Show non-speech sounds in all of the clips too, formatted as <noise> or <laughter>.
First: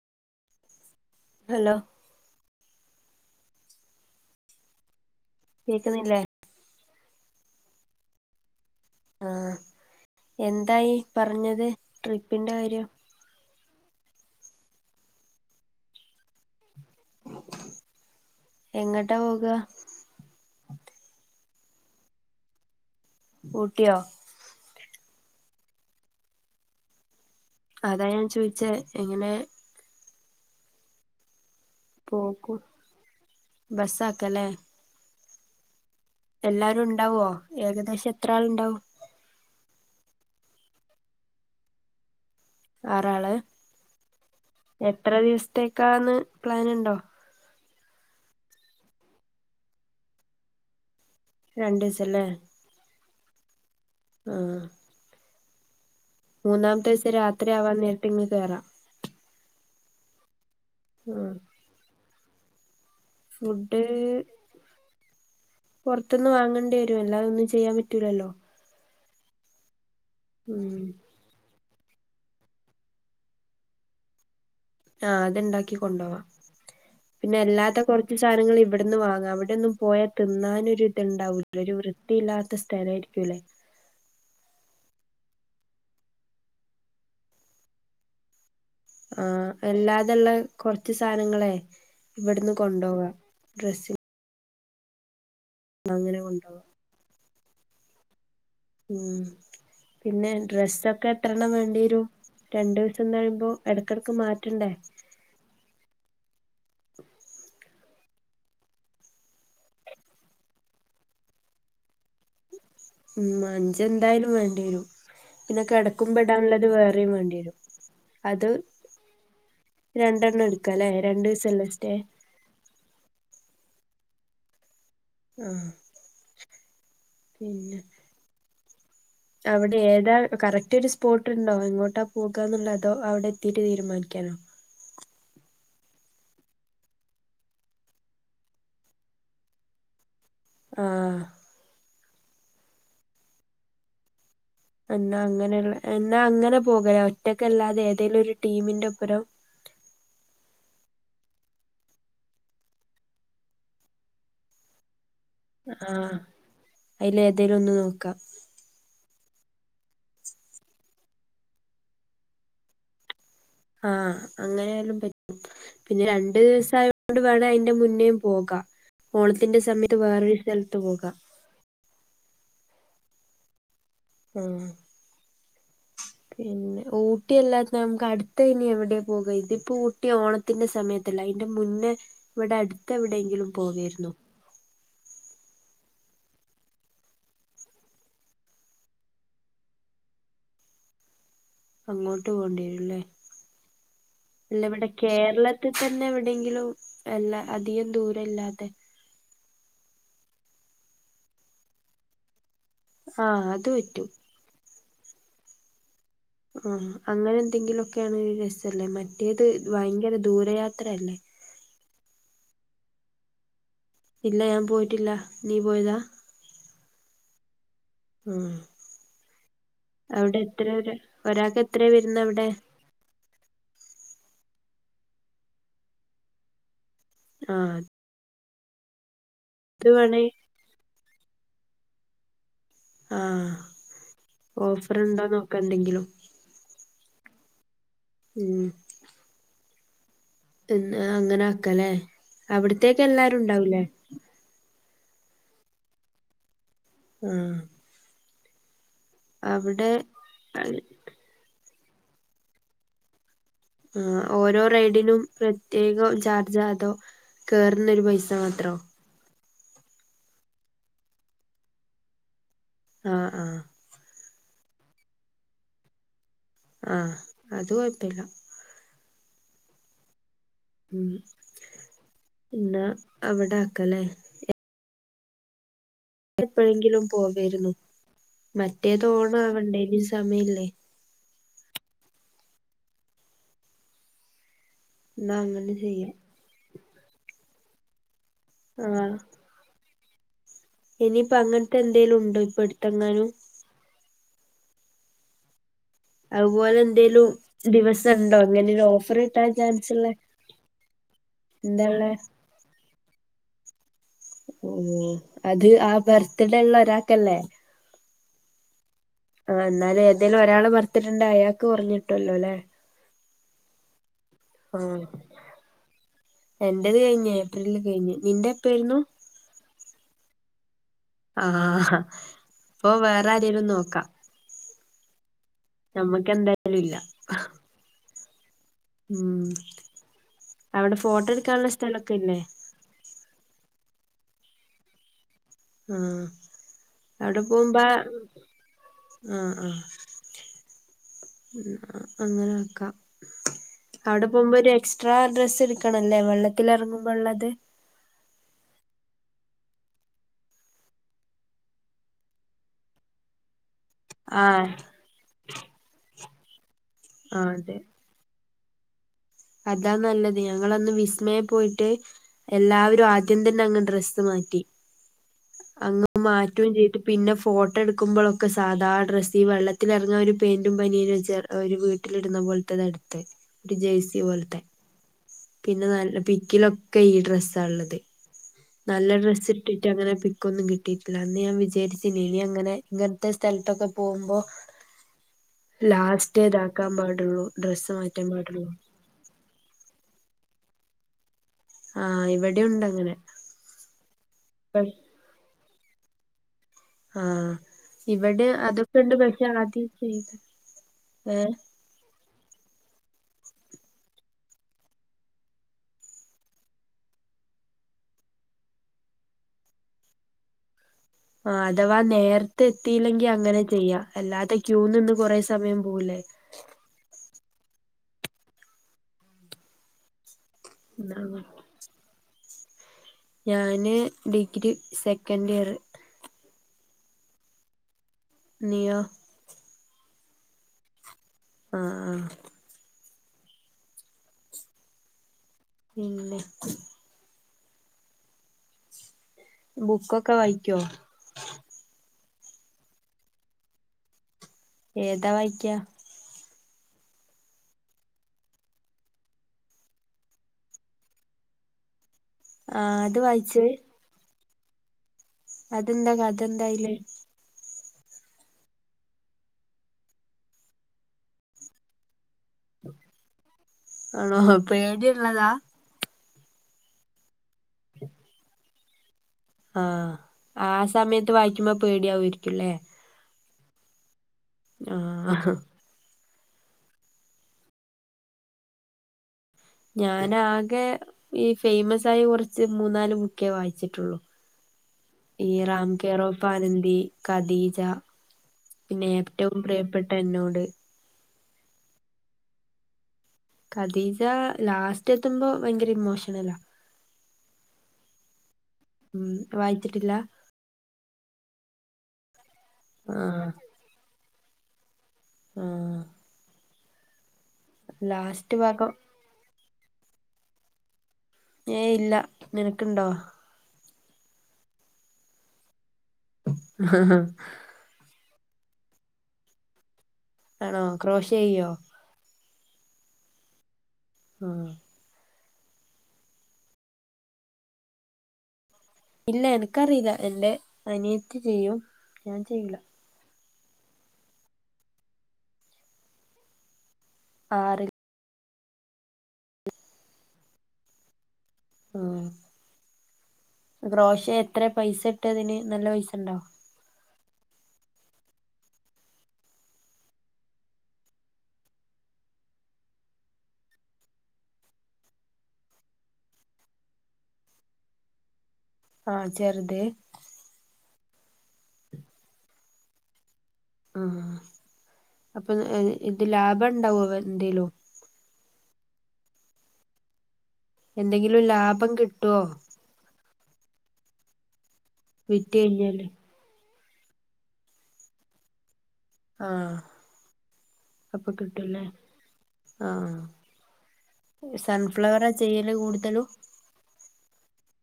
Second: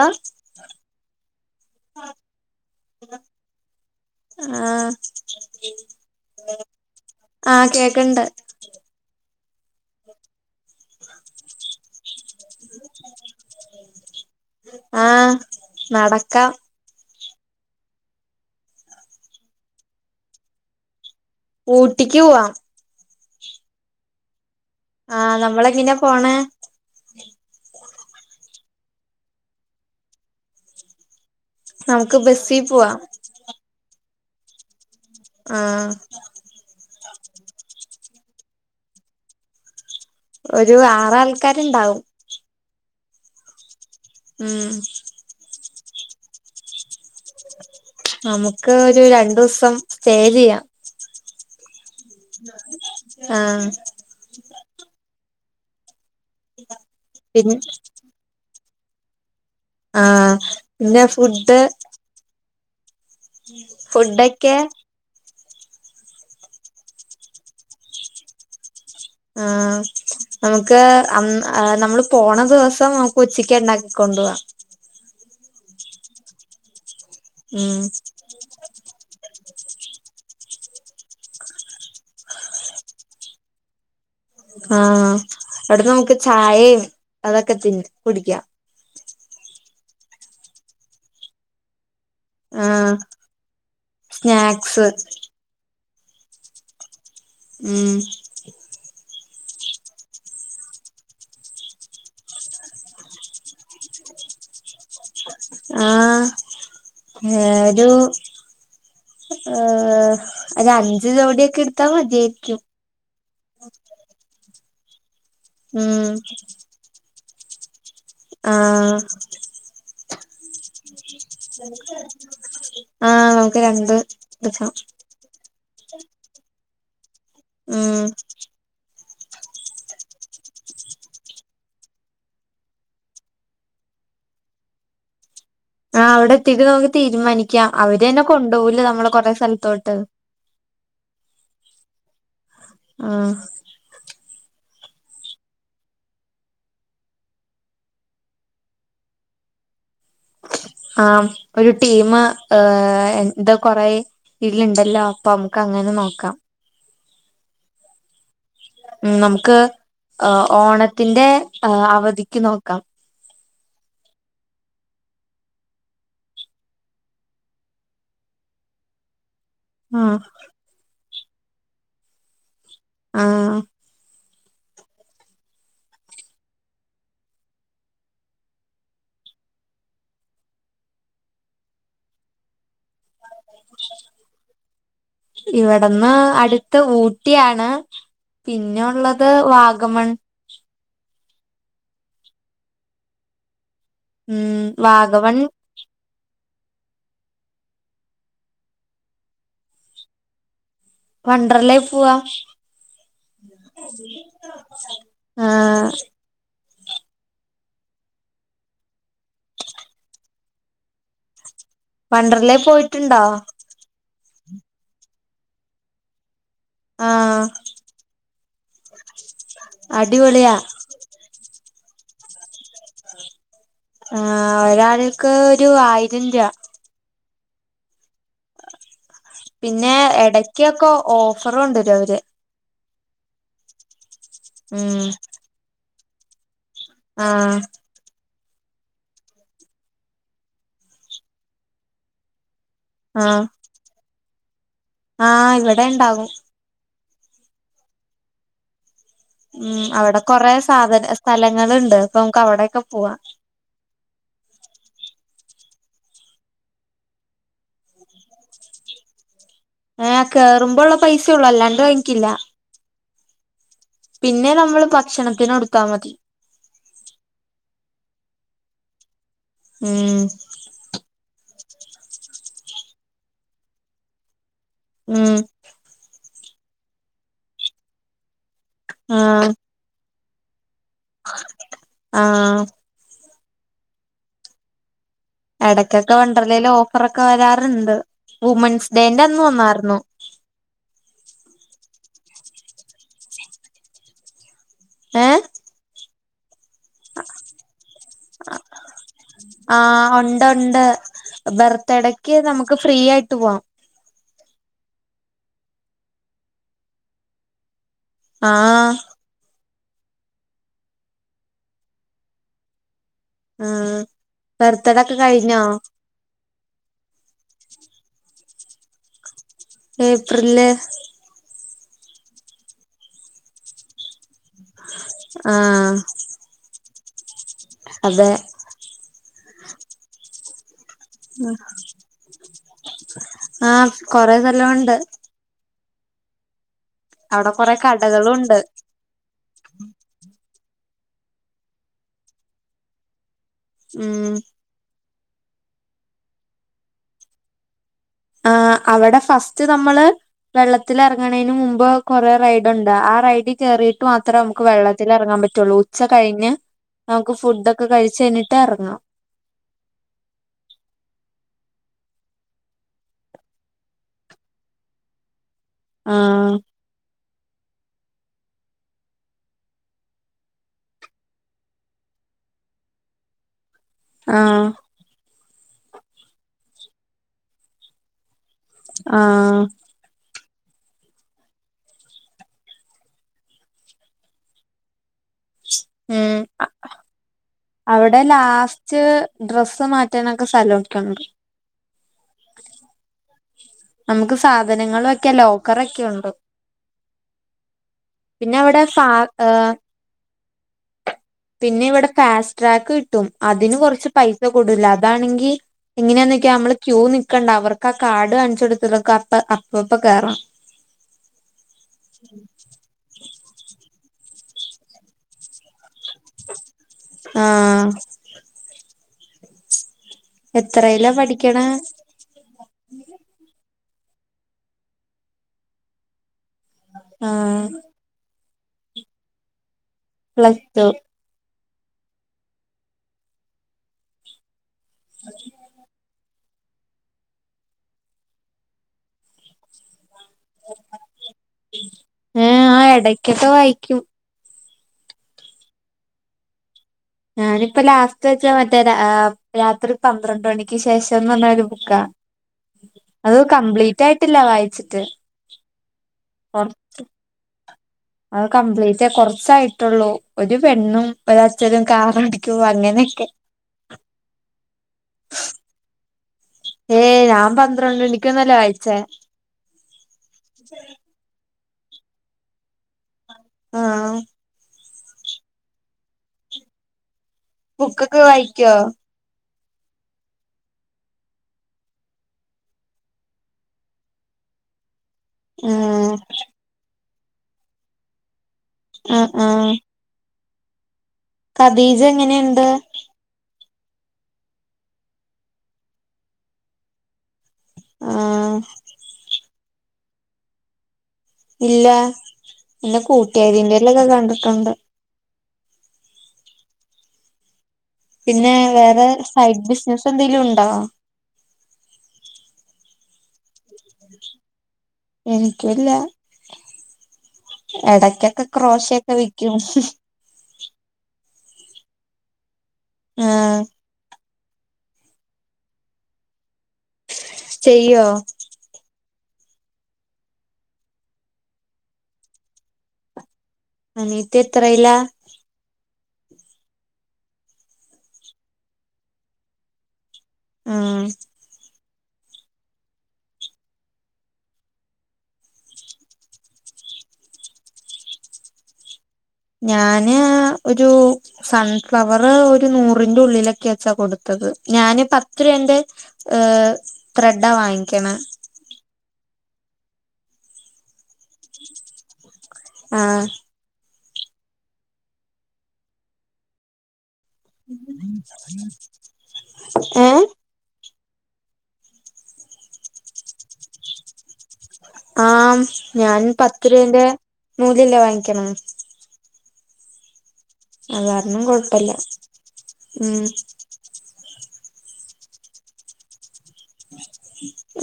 ആ ഹലോ ആ കേക്ന്നില്ലേ ആകേക്കണ് ണ്ട് ആഹഎന്തായി പറഞ്ഞത് ട്രിപ്പിന്റെ കാര്യം ആന ടക്കാം എങ്ങട്ടാ പോക ഊട്ടിക്ക് പോവാ ഊട്ടിയോ ആഹ് നമ്മള എങ്ങനെ പോണേ അതാ ഞാൻ ചോയിച്ചേ എങ്ങനെ നമുക്ക് ബസ്സി പോക്കും പോവാം ബസ്സാക്കലേ ആഹ് എല്ലാരും ഉണ്ടാവോഏകദേശം എത്ര ആൾ ഉണ്ടാവും ഒരു ആറ് ആൾക്കാരുണ്ടാവും ആറാള് ഉം എത്ര ദിവസത്തേക്കാന്ന് പ്ലാന് ഉണ്ടോ നമുക്ക് ഒരു രണ്ടുസം സ്റ്റേ ചെയ്യാം രണ്ട് സല്ലേ ആഹ് ആഹ് മൂന്നാമത്തെ ദിസം പിൻ രാത്രി ആവാൻ നേരിട്ട് ഇങ്ങ് കേറാം ആഹ് പിന്നെ ആഹ് ഫുഡ് ഫുഡ്‌യെ ഫുഡൊക്കെ പൊറത്തുന്നു വാങ്ങണ്ടി വരുമല്ലോ അല്ലാതെയൊന്നും ചെയ്യാൻ പറ്റൂലല്ലോ ആ നമുക്ക് ഉം അ ആഹ് നമ്മള് പോണ ദിവസം നമുക്ക് ഉച്ചക്ക് ഉണ്ടാക്കികൊണ്ട് പോകാം ആ അത് ഉണ്ടാക്കി കൊണ്ട് പോവാം പിന്നെ അല്ലാത്ത ഉം കുറച്ച് ദി ത്താനങ്ങൾ ഇവിടെന്ന് വാങ്ങാം അവിടെന്നും പോയാൽ തിന്നാനും ഒരു ഇത് ഉണ്ടാവൂല ഒരു വൃത്തിയില്ലാത്ത സ്ഥലമായിരിക്കുമല്ലേ ആഹ് അവിടുന്ന് നമുക്ക് ചായേം അതൊക്കെ തി കുടിക്കാം. ആ അല്ലാതുള്ള കുറച്ച് സാധനങ്ങളെ ഇവിടുന്ന് ആഹ് കൊണ്ടുപോക്കാം ഡ്രസ്സി സ്നാക്സ് അങ്ങനെ കൊണ്ടുവൊക്കാം ഉം ഉം പിന്നെ ഡ്രസ്സൊക്കെ എത്ര എണ്ണം വേണ്ടി വെറും രണ്ട് ദിവസം എന്ന് പറയുമ്പോ ഇടക്കിടക്ക് മാറ്റണ്ടേ? ആഹ് ഏരു ഏഹ് ഒരു അഞ്ച് ജോടിയൊക്കെ എടുത്താൽ മതിയായിരിക്കും. ഉം അഞ്ചെന്തായാലും വേണ്ടി വരും പിന്നെ ഉം കെടക്കുമ്പോൾ ഇടാനുള്ളത് വേറെയും വേണ്ടി വരും അത് ആഹ് രണ്ടെണ്ണം എടുക്കല്ലേ രണ്ടു ദിവസല്ലേ സ്റ്റേ ആഹ് നമുക്ക് രണ്ട് ദിസം ആഹ് ഉം അവിടെ ഏതാ കറക്റ്റ് ഒരു സ്പോട്ടുണ്ടോ എങ്ങോട്ടാ പോകാന്നുള്ളത് അതോ അവിടെ എത്തിട്ട് തീരുമാനിക്കാനോ? ആഹ് അവിടെ എത്തിട്ട് നമ്മുക്ക് തീരുമാനിക്കാം അവര് തന്നെ കൊണ്ടുപോകൂലെ നമ്മളെ കൊറെ സ്ഥലത്തോട്ട് ആഹ് ആഹ് എന്നാ അങ്ങനെയുള്ള എന്നാ അങ്ങനെ പോക ഒറ്റക്കല്ലാതെ ഏതേലും ഒരു ടീമിന്റെ ഒപ്പരം ആഹ് ഒരു ടീം ഏഹ് എന്താ കൊറെ ഇതിലുണ്ടല്ലോ നമുക്ക് അങ്ങനെ ആഹ് നോക്കാം അയില് ഏതേലും ഒന്ന് നോക്കാം. ഉം നമുക്ക് ഏഹ് ഓണത്തിന്റെ ആഹ് അവധിക്ക് നോക്കാം. ആഹ് അങ്ങനെയാലും പ പിന്നെ രണ്ടു ദിവസം ആയകൊണ്ട് വേണേ അതിന്റെ മുന്നേയും പോകാം. ഓണത്തിന്റെ സമയത്ത് ആഹ് വേറൊരു സ്ഥലത്ത് പോകാം. ആഹ് ഉം പിന്നെ ഊട്ടിയല്ലാത്ത നമുക്ക് അടുത്ത ഇനി എവിടെ പോക്കാ ഇതിപ്പോ ഊട്ടി ഓണ ത്തിന്റെ സമയത്ത് അല്ല ആയിന്റെ മുന്നേ ഇവിടെ അടുത്ത് എവിടെയെങ്കിലും പോവരുന്നു. ഇവിടുന്ന് അടുത്ത് ഊട്ടിയാണ് പിന്നെ ഉള്ളത് വാഗമൺ. അങ്ങോട്ട് പോണ്ടി വരും എല്ലേ അല്ല ഉം ഇവിടെ വാഗമൺ കേരള ഇവിടെ തന്നെ എവിടെയങ്കിലും അല്ല അധികം ദൂരെ ഇല്ലാതെ വണ്ടർലയിൽ പോവാം <inaudible> ആഹ് അത് പറ്റും ആഹ് ആഹ് അങ്ങനെ എന്തെങ്കിലുമൊക്കെ ആണെങ്കിൽ രസല്ലേ മറ്റേത് ഭയങ്കര ദൂരയാത്രയല്ലേ? വണ്ടർലെ പോയിട്ടുണ്ടോ? ഇല്ല ഞാൻ പോയിട്ടില്ല. നീ പോയതാ? ആഹ് ആ ഉം അവിടെ അടിപൊളിയാ എത്ര ഒരാ ഒരാൾക്ക് എത്രയാ വരുന്നെ അവിടെ? ആഹ് ഒരാള്ക്ക് ഒരു ആയിരം രൂപ ആഹ് അത് പിന്നെ വേണേ എടക്കൊക്കെ ഓഫറ്ണ്ടോര് അവര്. ആഹ് ഓഫറ് ഉം ഇണ്ടോ നോക്ക എന്തെങ്കിലും. ആഹ്. ഉം. അങ്ങനെ ആക്ക ലെ അവിട്ത്തേക്ക് എല്ലാരും ഉണ്ടാവൂലേ ആ ഇവടെ ഇണ്ടാകും. ഉം ഉം അവടെ കൊറെ സാധന സ്ഥലങ്ങള്ണ്ട് അപ്പൊ നമുക്ക് അവിടെക്കെ പോവാ. ഉം ഓരോ റൈഡിനും പ്രത്യേകം ചാർജാ അതോ? കേർന്നൊരു പൈസ മാത്രോ ഏ കേറുമ്പോ ഉള്ള പൈസള്ളൂ അല്ലാണ്ട് വാങ്ങിക്കില്ല. ആഹ് ആഹ്. പിന്നെ നമ്മള് ഭക്ഷണത്തിന് കൊടുത്താ മതി. ആഹ് അത് കൊഴപ്പല്ല. ഉം. ഉം ഇന്നാ അവട ആക്ക ലെ ഉം. എപ്പഴെങ്കിലും പോവെര്ന്നു മറ്റേത് ഓണം ആഹ് ആവണ്ടേ ഇഞ്ഞും സമയല്ലെ ആഹ്. എന്നാ അങ്ങനെ ചെയ്യാം എടക്കൊക്കെ വണ്ടർലെല് ഓഫറൊക്കെ വരാറ്ണ്ട് വുമൻസ് ഡേന്റെ അന്ന് വന്നാർന്നു. ഇനിയിപ്പ അങ്ങൻത്തെ എന്തേലു ഉണ്ടോ ഇപ്പട്ത്തെങ്ങാനും. ഏഹ്. അതുപോലെ. എന്തേലും ദിവസം ഇണ്ടോ ഇങ്ങനെരു ഓഫറ് കിട്ടാൻ ആഹ് ചാൻസ്ള്ളെ ഉണ്ട് ഉണ്ട്. ബർത്ത്ടെക്ക് നമുക്ക് ഫ്രീ ആയിട്ട് പോവാം ഓ അത് ആ ബർത്ത്ഡേള്ള ഒരാക്കല്ലേ ആഹ്. ആ എന്നാല് ഏതേലും ഒരാള് ബർത്തിഡോ ണ്ടായാക്ക് കൊർഞ്ഞിട്ടൊല്ലോ ലെ ആഹ് ആഹ് ബർത്തിഡൊക്കെ കഴിഞ്ഞോ എന്റേത് കഴിഞ്ഞു ഏപ്രിൽ കഴിഞ്ഞ് നിന്റെ എപ്പ ആയിരുന്നു. ഏപ്രില്. ആഹ് അപ്പൊ വേറെ ആരെലും നോക്കാ അഹ് ആഹ്. ഞമ്മക്ക് എന്തായാലും ഇല്ല. അതെ ഉം അവ്ടെ ഫോട്ടോ എടുക്കാൻള്ള സ്ഥലോക്കെ ഇല്ലേ ആ കൊറേ സ്ഥലൊണ്ട് ഉം അവ്ടെ അവിടെ കൊറെ പോവുമ്പ കടകളുണ്ട് ആഹ് ആഹ് അങ്ങനാക്കാ അവ്ടെ ഉം പോകുമ്പോ ഒരു എക്സ്ട്രാ ഡ്രസ്സ് എടുക്കണല്ലേ വെള്ളത്തിലെറങ്ങുമ്പോള്ളത് ആ അവട ഫസ്റ്റ് നമ്മള് വെള്ളത്തിലെർങ്ണേന് മുമ്പ് കൊറേ റൈഡുണ്ട് ആ റൈഡി കേറീ ട്ട് മാത്ര നമുക്ക് ആഹ് വെള്ളത്തിലെർങ്ങാൻ പറ്റുള്ളൂ ഉച്ച കഴിഞ്ഞ് നമുക്ക് ആഹ് ഫുഡ്‌ അതെ ഒക്കെ കഴിച്ച് കഴിഞ്ഞി ട്ട് എർങ്ങാം അതാ നല്ലത് ഞങ്ങളന്ന് വിസ്മയെ പോയിട്ട് എല്ലാവരും ആദ്യം തന്നെ അങ്ങ് ഡ്രസ്സ് മാറ്റി അങ്ങ് ആഹ് മാറ്റ്വേം ചെയ്ത് പിന്നെ ഫോട്ടൊ എടുക്കുമ്പൊളോക്കെ സാധാ ഡ്രസ്സീ വെള്ളത്തിലെർങ്ങാ ഒരു പേന്റും ബനിയനും വെച്ചാ ഒരു വീട്ടിലിടുന്ന പോൽത്തത എടുത്തെ ഒരു ജേഴ് ഇത്പോൽത്തെ ആഹ് പിന്നെ നല്ല പിക്കിലൊക്കെ ഈ ഡ്രസ്സാള്ളത് നല്ല ഡ്രസ്സ് ആഹ് ഇട്ട് ട്ട് അങ്ങനെ പിക്കൊന്നും കിട്ടീട്ടില്ല അന്ന് ഞാൻ വിചാരിച്ചീനി ഇനി അങ്ങനെ ഇങ്ങൻത്തെ സ്ഥലത്തൊക്കെ പോവുമ്പോ <inaudible> ഉം ലാസ്റ്റേ ഇതാക്കാം പാടുള്ളൂ ഡ്രസ്സ് മാറ്റാൻ പാടുള്ളൂ ച്ച് ഡ്രസ്സ് മാറ്റാനൊക്കെ സ്ഥലോക്കണ്ട് ആഹ് ഇവെടുംണ്ട് അങ്ങനെ നമുക്ക് സാധനങ്ങള് വെക്കാൻ ലോക്കറ് ഒക്കെ ഉണ്ടോ ആഹ് ഇവടെ ഫാ അതൊക്കെണ്ട് പക്ഷെ ഏഹ് ആദ്യം ഫേസ് പിന്നെ ഇവടെ ഫാസ്ട്രാക്ക് കിട്ടും അതിന് കൊറച്ച് പൈസ കൂടുതലാ അതാണെങ്കി ഇങ്ങനെയാന്നിക്ക്യാ അമ്മള് ക്യൂ നിക്കണ്ട അവർക്ക് ആ കാഡ് കാണിച്ച്കൊടുത്ത് റ്ക്ക്അപ്പ അപ്പപ്പ കേറാം ആഹ് അഥവാ നേർത്തെ എത്തീല്ലെങ്കി അങ്ങനെ ചെയ്യാ അല്ലാതെ ക്യൂ ന്ന്ന്ന് കൊറേ സമയം പോവൂലേ ആഹ് എത്രേലാ ന്നാണ് പഠിക്ക്ണ് ഞാന് ഡിഗ്രി സെക്കൻഡിയറ് ആഹ് നീയോ പ്ലസ് ടു ആഹ് ആഹ് <inaudible> പിന്നെ ബുക്കൊക്ക വായിക്കോ ഏഹ് ആഹ് എടക്കെക്ക വായിക്കും ഏതാ വായിക്കാ ഞാനിപ്പ ലാസ്റ്റ് യ്ച്ചാ മറ്റേ രാ രാത്രി പന്ത്രണ്ട് മണിക്ക് ശേഷംന്ന് പറഞ ഒരു ബുക്കാ ആ അത് വായിച്ച് കംപ്ലീറ്റായിട്ടില്ല വായിച്ചിട്ട് അതെന്താ കൊർ കഥെന്തായില് അത് കംപ്ലീറ്റാ കൊറച്ചായിട്ടുള്ളൂ ഒരു പെണ്ണും ഒരച്ഛനും കാറോടിക്കുമ്പോ അങ്ങനെക്കെ ആണോ ഹ പേടിള്ളതാ ഏയ് ഞാൻ പന്ത്രണ്ട് മണിക്ക്ന്നല്ലെ വായിച്ചേ ആഹ് ആ സമയത്ത് വായിക്കുമ്പൊ പേടിയാവ്വാേയിരിക്കുല്ലേ ആഹ് ആവും ആഹ് അഹ് ബുക്കൊക്ക വായിക്കോ ഞാനാകെ ഈ ഫൈമസായ കുറച്ച് മൂന്നാല് ബുക്കേ വായിച്ചിട്ടുള്ളു <inaudible> ഈ ആഹ് റാംകേറോപ്പാനന്തി ഖദീജ പിന്നെ ആഹ് ഏറ്റവും ആഹ് പ്രിയപ്പെട്ട എന്നോട് ഖദീജ എങ്ങനെയുണ്ട് ഖദീജ ലാസ്റ്റ് എത്തുമ്പോ ഭയങ്കര ഇമോഷണലാ ആഹ് ഉം വായിച്ചിട്ടില്ല ഇല്ലാ ഇന്റെ ആഹ് കൂട്ടാരിറ്റേലൊക്കെ കണ്ടിട്ടുണ്ട് ആഹ് പിന്നെ ലാസ്റ്റ് ഭാഗം വേറെ സൈഡ് ബിസ്നസ്സ് എന്തെലും ഉണ്ടോ ഏയ് ഇല്ല നിനക്ക്ണ്ടോ എനക്കുംല്ല ആഹ എടയ്ക്കൊക്കെ ക്രോശൊക്കെ വിക്കും ആണോ ക്രോഷ് ചെയ്യോ ആഹ് ആഹ് ചെയ്യോ ഇല്ല എനിക്കറിയില്ല എന്റെ അനിയത്തി ചെയ്യും ഞാൻ ചെയ്യ്ലാ അനിയത്തി എത്രയില്ല ആറിൽ ഉം ആഹ് ബ്രോസേ എത്ര പൈസ കിട്ടാ അതിന് നല്ല പൈസ ഉണ്ടോ ഞാന് ഒരൂ സൺഫ്ലവറ് ഒരു നൂറിന്റെ ഉള്ളിലൊക്കേച്ചാ കൊടുത്തത് ഞാന് പത്ത് രൂപന്റെ ഏഹ് ത്രഡാ വാങ്ങിക്കണ ആഹ് ചെറുത് ആഹ് ആ അപ്പൊ ഇത് ലാഭം ഉണ്ടാവോ എന്തേലും ഏഹ് എന്തെങ്കിലും ലാഭം കിട്ടുവോ വിറ്റ് ആഹ് കഴിഞ്ഞാല് ഞാൻ പത്ത് രൂപേന്റെ നൂലല്ലേ വാങ്ങിക്കണെ ആഹ് അത് അപ്പൊ കാരണം കിട്ടൂല്ല കൊഴപ്പല്ല ആഹ് ഉം സൺഫ്ലവർ ചെയ്യല് കൂടുതലും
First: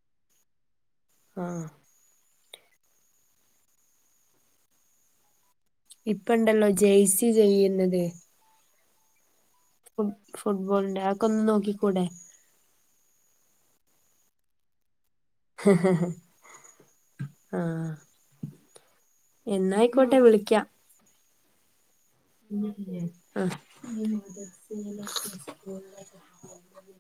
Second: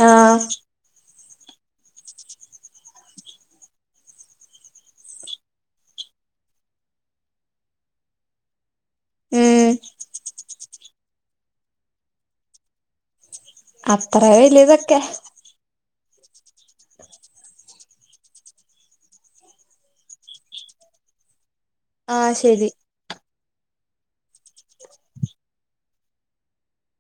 ആഹ് ആഹ് ഇപ്പണ്ടല്ലോ ജെയയ്സി ചെയ്യുന്നത് ഉം ഫു ഫുട്ബോളിന്റെ അതൊക്കെ ഒന്ന് നോക്കിക്കൂടെ അത്ര വലിയതൊക്കെ ഹ് ഹ് ഹ് ആഹ്എന്നായിക്കോട്ടെ വിളിക്കാം ആഹ് ഉം ശരി ആഹ് <inaudible>